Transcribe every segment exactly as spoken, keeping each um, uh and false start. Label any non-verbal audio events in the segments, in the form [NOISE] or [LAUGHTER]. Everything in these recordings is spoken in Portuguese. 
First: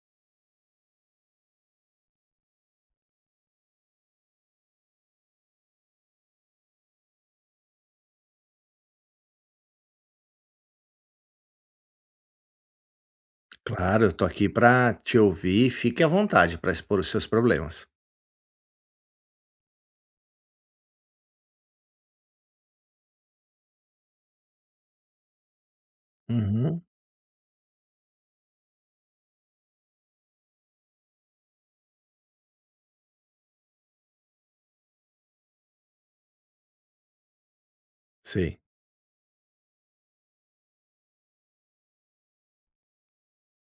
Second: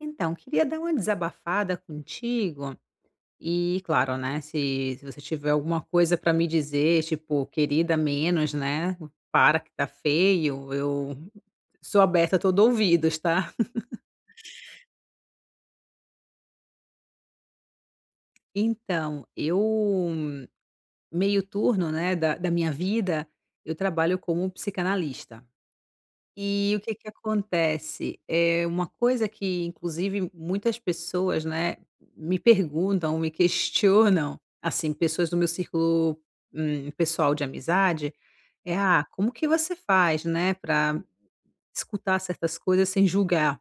Então, queria dar uma desabafada contigo e, claro, né, se, se você tiver alguma coisa para me dizer, tipo, querida, menos, né? Para que tá feio, eu sou aberta a todo ouvidos, tá? [LAUGHS] Claro, eu tô aqui para te ouvir. Fique à vontade para expor os seus problemas. Então, eu meio turno, né, da, da minha vida, eu trabalho como psicanalista. E o Uhum, que que acontece? É uma coisa que inclusive muitas pessoas, né, me perguntam, me [LAUGHS] questionam, assim, pessoas do meu círculo, hum, pessoal de amizade, sei. é: "Ah, como que você faz, né, para escutar certas coisas sem julgar?".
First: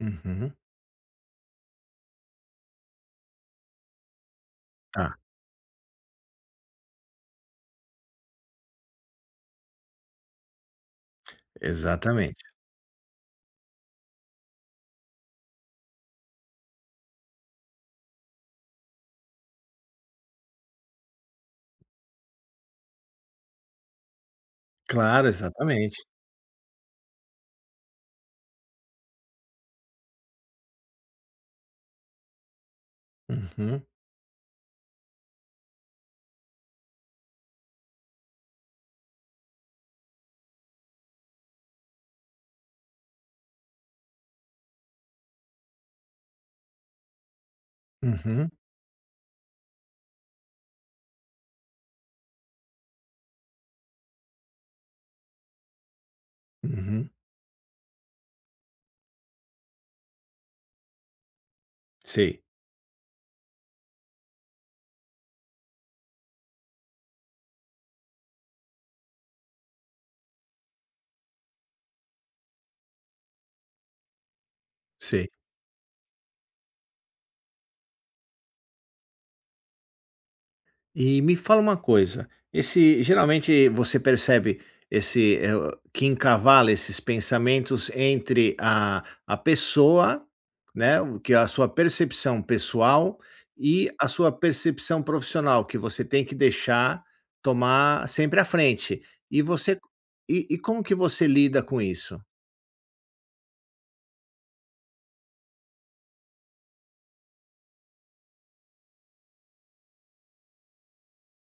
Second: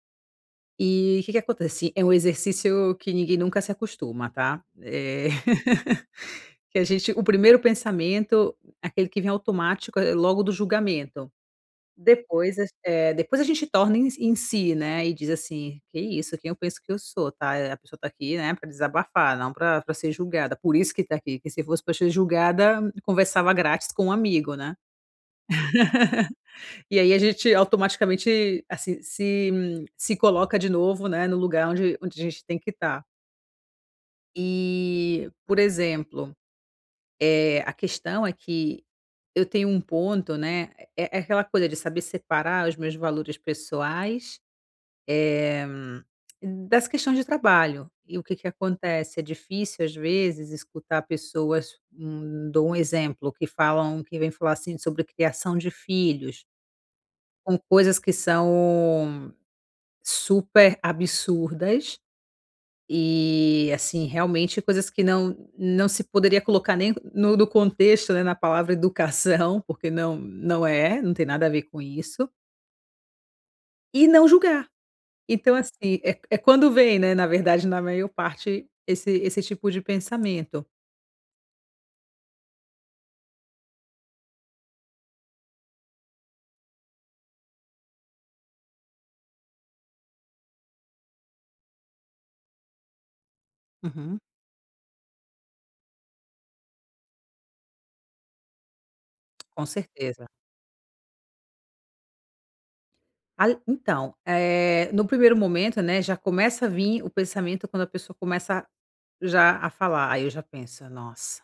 Uhum, E o que que acontece? É um exercício que ninguém nunca se acostuma, tá? tá, Eh, [LAUGHS] que a gente o primeiro pensamento, aquele que vem automático, é logo do julgamento. exatamente. Depois a eh, depois a gente torna em em si, né, e diz assim: "Que isso, quem eu penso que eu sou, tá?". Eh, a pessoa tá aqui, né, para desabafar, não para pra ser julgada, por isso que tá aqui, que se fosse para ser julgada, conversava grátis com um amigo, né. Claro, exatamente. E aí a gente automaticamente, assim, se hum, se coloca de novo, né, no lugar onde onde a gente tem que estar. Uhum, E, por exemplo, é a questão é que eu tenho um ponto, né, é é aquela coisa de saber separar os meus valores pessoais Eh, das questões de trabalho. E o que que uhum, acontece? É difícil, às vezes, escutar pessoas, hum, dou um exemplo, que falam que vem falar, assim, sobre criação de filhos, uhum, com coisas que são super absurdas sei, e, assim, realmente coisas que não não se poderia colocar nem no no contexto, né, na palavra educação, porque não não é, não tem nada a ver com isso, e não julgar. sei. Então, assim, é é quando vem, né, na verdade, na maior parte, esse esse tipo de pensamento. E me fala uma coisa, esse geralmente você percebe esse eh, que encavala esses pensamentos entre a a pessoa, né, o que é a sua percepção pessoal e a Uhum, sua percepção profissional, que você tem que deixar tomar sempre à frente. E com você certeza. e e como que você lida com isso? Al então, eh, no primeiro momento, né, já começa a vir o pensamento quando a pessoa começa já a falar, aí eu já penso: "Nossa,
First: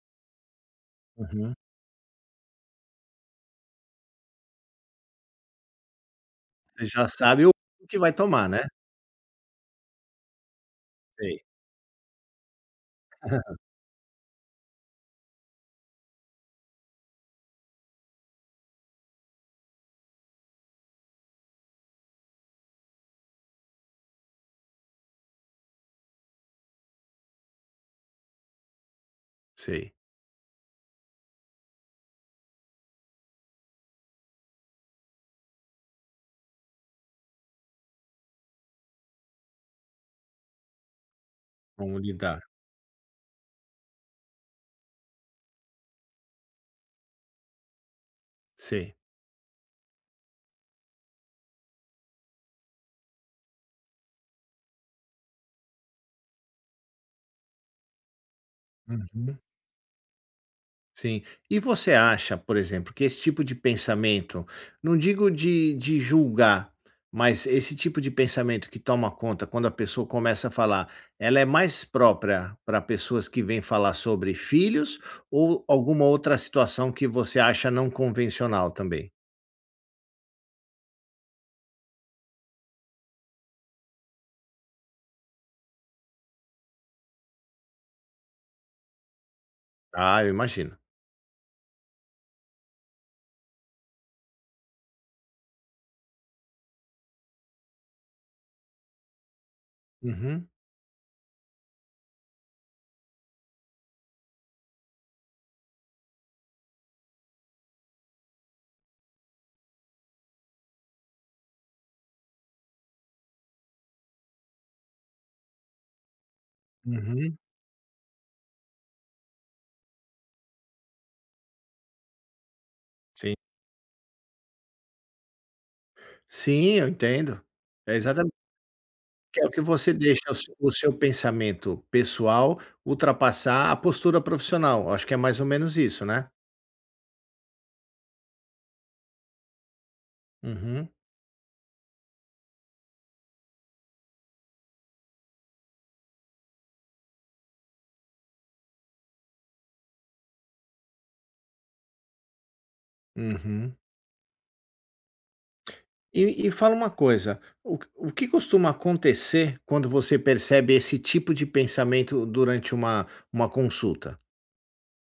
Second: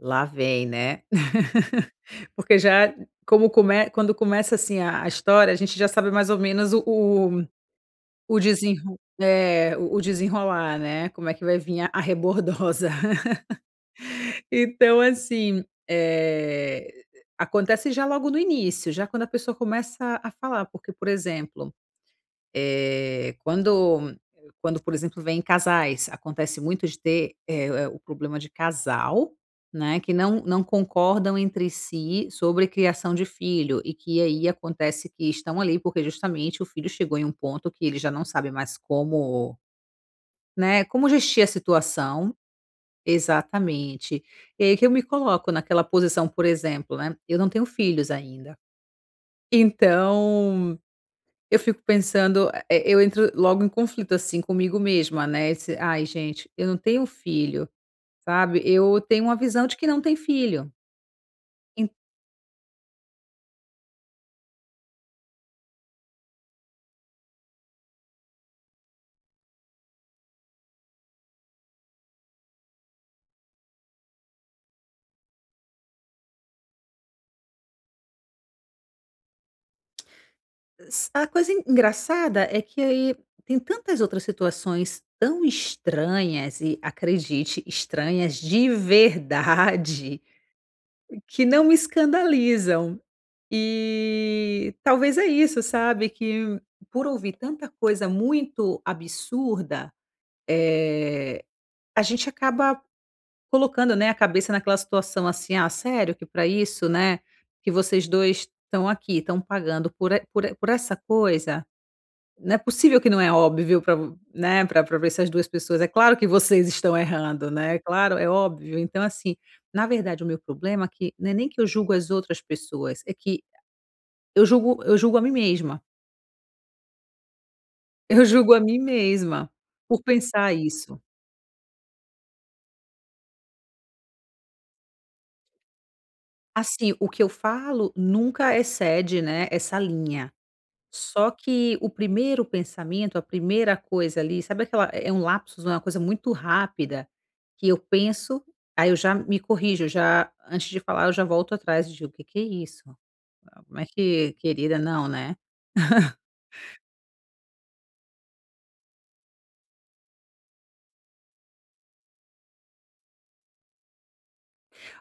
lá vem, né?" Uhum. [LAUGHS] Porque já como come quando começa, assim, a a história, a gente já sabe mais ou menos o Você já sabe o o que vai o tomar, né? desenro é, o o desenrolar, né, como é Sei. que vai vir a a rebordosa. [LAUGHS] [LAUGHS] Então, assim, eh, acontece já logo no início, já quando a pessoa começa a falar, porque, por exemplo, eh, quando quando, por exemplo, vêm casais, acontece muito de ter, eh eh, o problema de casal, Sei. né, que não não concordam entre si sobre criação de filho e que aí acontece que estão ali porque justamente o filho chegou em um ponto que ele já não sabe mais como, né, como gestir a Como situação. lidar. Exatamente. E aí que eu me coloco naquela posição, por exemplo, né, eu não tenho filhos ainda. Sei. Então eu fico pensando, eh, eu entro logo em conflito, assim, comigo mesma, né, esse: "Ai gente, eu não tenho filho", sabe, eu tenho uma Uhum. visão de que não tem filho. Sim. E En você acha, por exemplo, que esse tipo de pensamento, não digo de, de julgar, mas esse tipo de pensamento que toma conta quando a pessoa começa a falar, ela é mais própria para pessoas que vêm falar sobre filhos ou alguma outra situação que você acha não convencional também? s a coisa en engraçada é que aí tem tantas outras situações tão estranhas e, acredite, estranhas de verdade, Ah, eu imagino. que não me escandalizam. E talvez é isso, sabe, que por ouvir tanta coisa muito absurda, Uhum, eh a gente acaba colocando, né, a cabeça naquela situação assim: "Ah, sério que para isso, né, que vocês dois estão aqui, estão pagando por e por e por essa coisa? Não é possível que não é óbvio para né, para pra essas duas pessoas. É claro que vocês estão uhum. errando, né, é claro, é óbvio". Então assim, na verdade o meu problema é que não é nem que eu julgo as outras pessoas, é Sim. que eu julgo eu julgo a mim mesma. [LAUGHS] Sim, eu entendo. É Eu exatamente. julgo a mim Que é o mesma que você por deixa o pensar seu o seu isso. pensamento pessoal ultrapassar a postura profissional, acho que é mais ou menos isso, né? Assim, o que eu falo nunca excede, né, essa linha. Uhum, Só que o primeiro pensamento, a primeira coisa ali, sabe aquela é é um lapsus, uma coisa muito rápida, que eu penso, aí eu já me corrijo, já antes de falar eu já volto atrás e digo: o "Que que é isso? uhum. Como é que querida, não, né". E e fala uma coisa, o q o que costuma acontecer quando você percebe esse tipo de pensamento durante uma uma consulta?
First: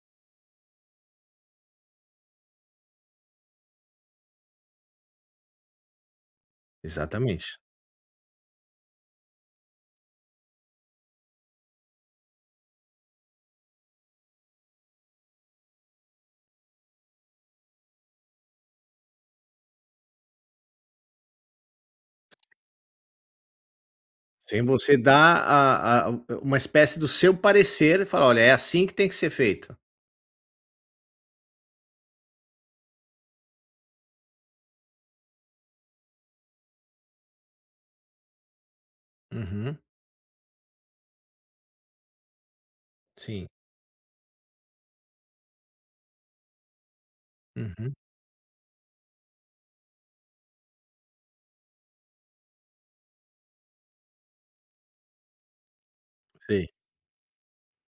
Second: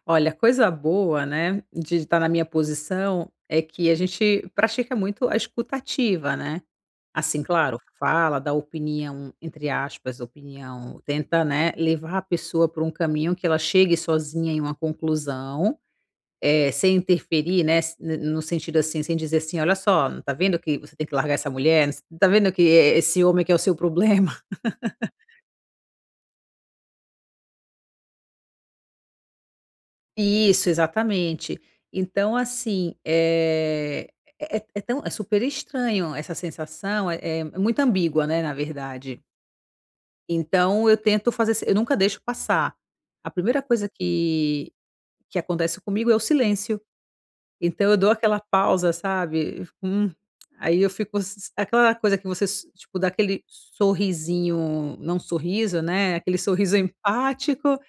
Olha, coisa boa, né, de estar na minha posição, é que a gente pratica muito a escutativa, né. Assim, Exatamente. claro, fala, dá opinião, entre aspas, opinião, tenta, né, levar a pessoa por um caminho que ela chegue sozinha em uma conclusão. Eh, sem interferir, né, s n no sentido, assim, sem dizer assim: "Olha só, não tá vendo que você tem que largar essa mulher? Não s tá vendo que e esse homem que é o seu problema?" [LAUGHS] Sem você dar a a uma espécie do seu parecer e falar: "Olha, é assim que tem que ser feito". Isso, exatamente. Então, assim, eh, é é é tão é super estranho essa sensação, é é muito ambígua, né, na verdade. Uhum, Então eu tento fazer se eu nunca deixo passar. A sim. primeira coisa que que acontece comigo é o silêncio. Então Uhum, eu dou aquela pausa, sabe, eu fico: "Hum", aí eu fico s aquela coisa que você s tipo, dá aquele sorrisinho, não sorriso, né, aquele sim, sorriso empático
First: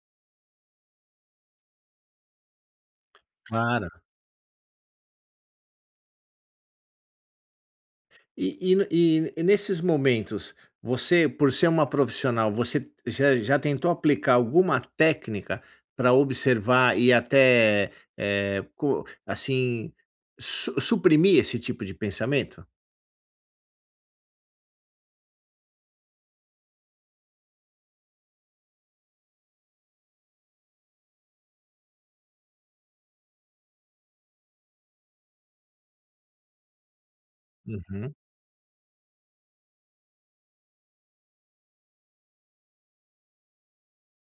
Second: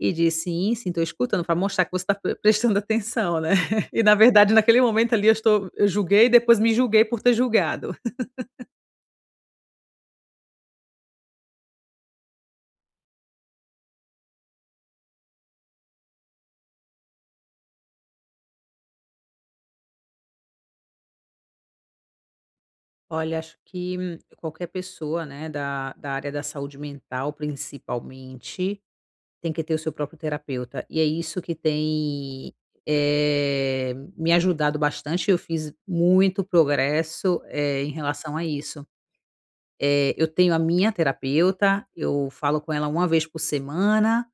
e diz: "Sim, sim, estou escutando", para mostrar que você está prestando atenção, né. claro. [LAUGHS] E na verdade naquele momento ali eu estou eu julguei e depois me julguei por ter julgado. E e e nesses momentos, você, por ser uma profissional, você já já tentou aplicar alguma técnica para observar e até, eh, co assim, su suprimir esse tipo de pensamento? Olha, acho que hum, qualquer pessoa, né, da da área da saúde mental principalmente, tem que ter o seu próprio terapeuta. E é isso que tem, eh, me ajudado bastante. Eu fiz muito progresso, eh, em Uhum, relação a isso. Eh, eu tenho a minha terapeuta, eu falo com ela uma vez por semana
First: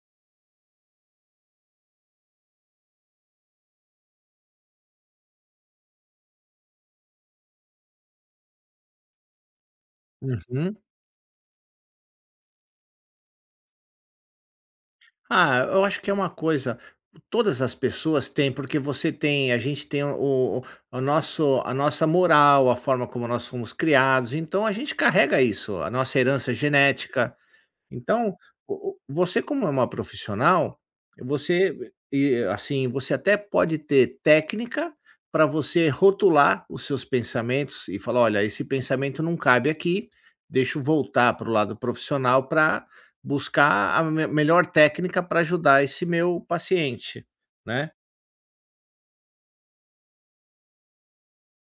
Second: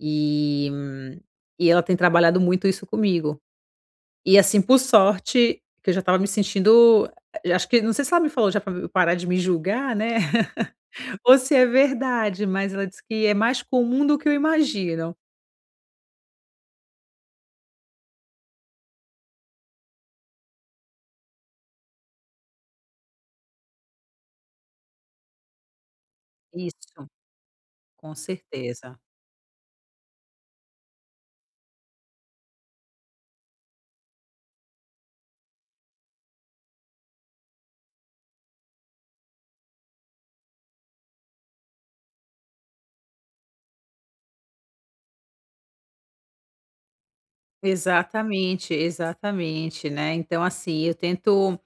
e, hum, e ela tem trabalhado muito isso comigo. E assim, por sorte, que eu já estava me sentindo eh, acho que não sei se ela me falou já para parar de me julgar, né, uhum. [LAUGHS] ou se é verdade, mas ela disse que é mais comum do que eu imagino. Ah, eu acho que é uma coisa todas as pessoas têm, porque você tem a gente tem o o o nosso a nossa moral, a forma como nós fomos criados, então a gente carrega isso, a nossa herança Isso. genética. Com Então, o o certeza. você como é uma profissional, você e assim, você até pode ter técnica para você rotular os seus pensamentos e falar: "Olha, esse pensamento não cabe aqui, deixa eu voltar para o lado profissional para buscar a me melhor técnica para ajudar esse meu paciente", né. Exatamente, exatamente, né. Então, assim, eu tento,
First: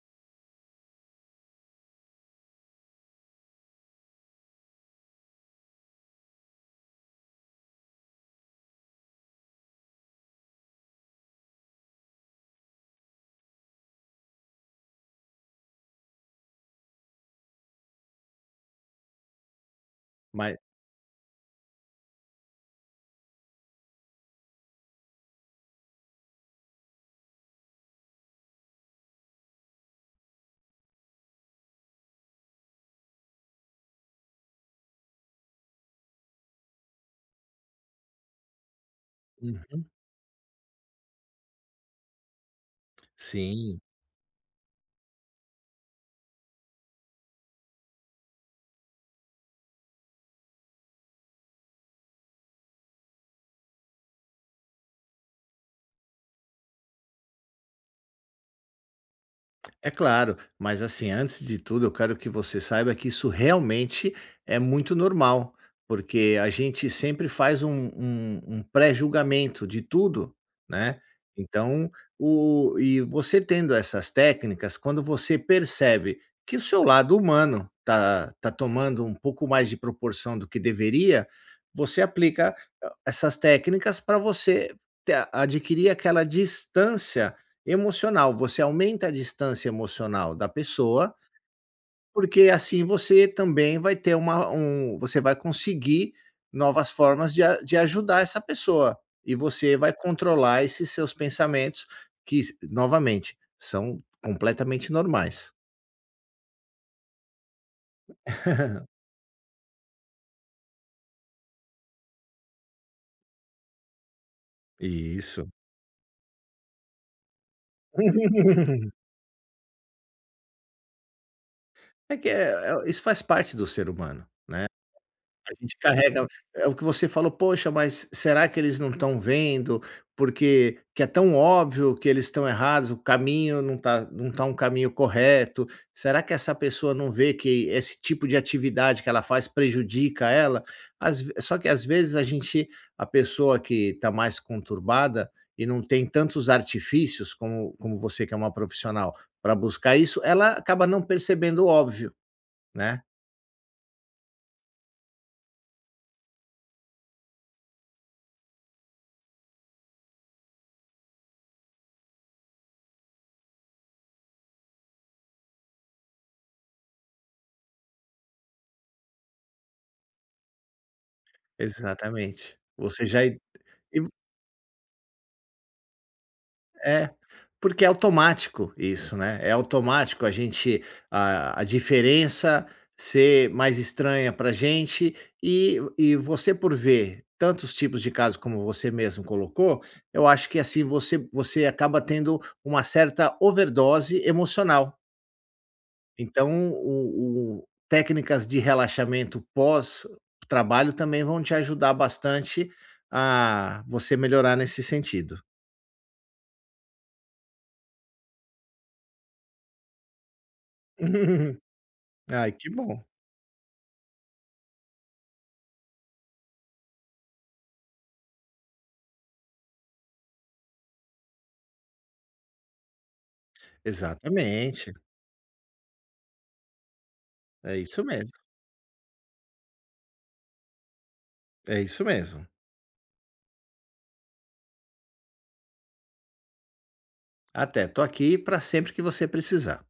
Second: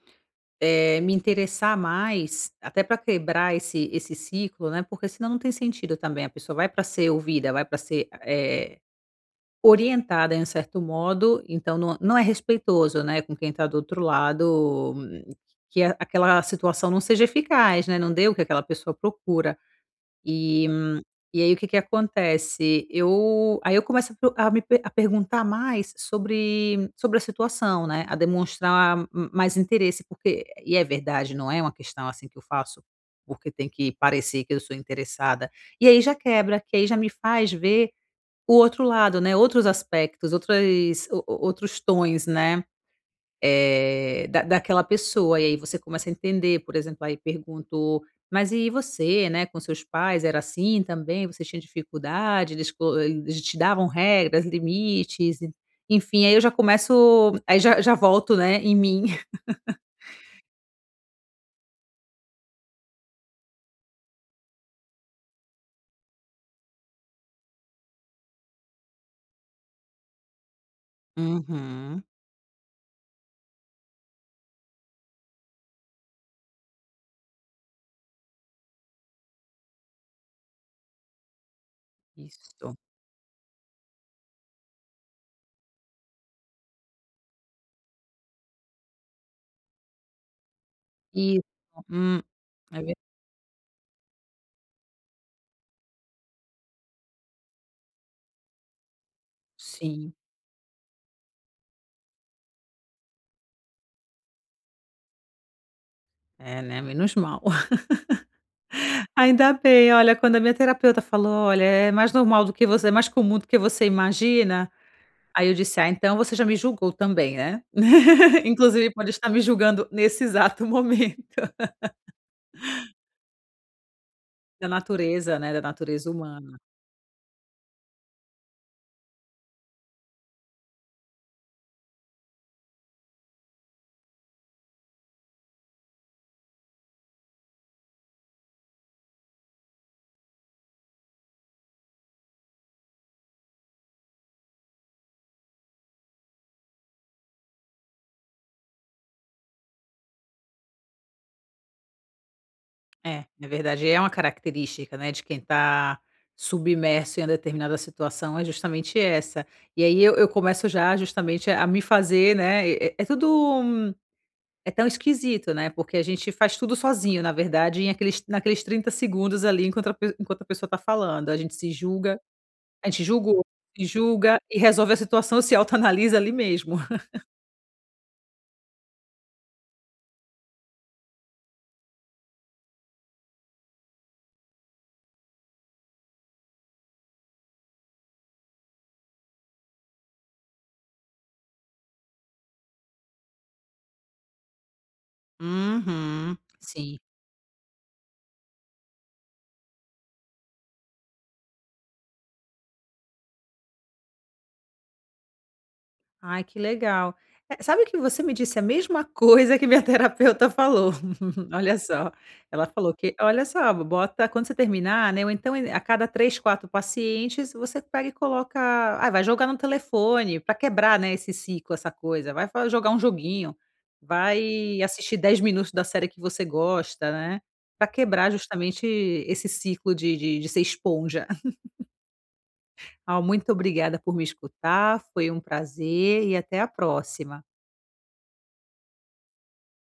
eh, me interessar mais, até para quebrar esse esse ciclo, né, porque senão não tem sentido também, a pessoa vai para ser ouvida, vai para ser, eh, orientada em um certo modo, então não não é respeitoso, né, com quem está do outro lado, hum, que a aquela situação não seja eficaz, né, não dê o que aquela pessoa procura. Mas E e aí o que que acontece, eu aí eu começo a pro a me per a perguntar mais sobre sobre a situação, né, a demonstrar m mais interesse, porque e é verdade, não é uma questão, assim, que eu faço porque tem que parecer que eu sou interessada. E aí já quebra, que aí já me faz ver o outro lado, né, outros uhum. aspectos, outras o o outros tons, né, Sim. eh, da daquela pessoa. E aí você começa a entender, por exemplo, aí perguntou: "Mas e você, né, com seus pais era assim também? Você tinha dificuldade? Eles co eles te davam regras, limites?" E enfim, aí eu já começo aí já já volto, né, em mim. [LAUGHS] É claro, mas assim, antes de tudo, eu quero que você saiba que isso realmente é muito normal, porque a gente sempre faz um, um- um pré-julgamento de tudo, né? Então, Uhum. o, e você tendo essas técnicas, quando você percebe que o seu lado humano tá, tá tomando um pouco mais de proporção do que deveria, você aplica Isso. eh, essas técnicas para você ter- adquirir aquela distância emocional, você aumenta a distância emocional da pessoa, Isso. Hum. porque É assim ver você também vai ter uma um você vai conseguir novas formas de a de ajudar essa pessoa, e você vai sim. controlar esses seus pensamentos que novamente, são completamente normais. É, né, menos mal. [LAUGHS] Ainda bem. Olha, quando a minha terapeuta falou: "Olha, é mais normal do que você é mais comum do que você imagina". Aí Isso. eu disse: "Ah, então você já me julgou também, né?" [LAUGHS] Inclusive [LAUGHS] pode estar me julgando nesse exato [LAUGHS] momento, É que é é isso faz parte do ser humano. da natureza, A né, da gente natureza carrega humana. é o que você falou: "Poxa, mas será que eles não estão vendo? Porque que é tão óbvio que eles estão errados, o caminho não tá não tá um caminho correto. Será que essa pessoa não vê que esse tipo de atividade que ela faz prejudica ela?" Às ve Só que às vezes a gente a pessoa que está mais conturbada e não tem tantos artifícios como como você que é uma profissional para buscar isso, ela acaba não percebendo o óbvio, né. É, na verdade é uma característica, né, de quem está submerso em uma determinada situação, é justamente essa. E aí eu eu começo já justamente a me fazer, né, é é é tudo hum, é tão esquisito, né, porque a gente faz tudo sozinho, na verdade, em aqueles naqueles trinta segundos ali enquanto a pe enquanto a pessoa está falando, a gente se julga. Exatamente. A gente Você já e julgou, se julga e resolve a situação, se autoanalisa ali mesmo. é, porque é automático isso, né, é automático a gente a a diferença ser mais estranha para gente e e você por ver tantos tipos de casos como você mesmo colocou, eu acho que assim você você acaba tendo uma certa overdose emocional. Uhum, Então sim. o o técnicas de relaxamento pós-trabalho também vão te ajudar bastante a você melhorar nesse sentido. Ai, que legal. Eh, sabe que você me disse a mesma coisa que minha terapeuta falou. [LAUGHS] [LAUGHS] Olha só, Ai, ela que falou bom. que: "Olha só, bota quando você terminar, né, ou então em- a cada três, quatro pacientes, você pega e coloca ah, vai jogar no telefone para quebrar, né, esse ciclo, essa coisa. Vai fa jogar um joguinho, vai Exatamente, assistir dez minutos da série que você gosta, né, é para isso mesmo, quebrar justamente esse ciclo de de de ser esponja". [LAUGHS] é isso mesmo. Ah, muito obrigada por me escutar, foi um prazer e até a próxima. Até, tô aqui para sempre que você precisar.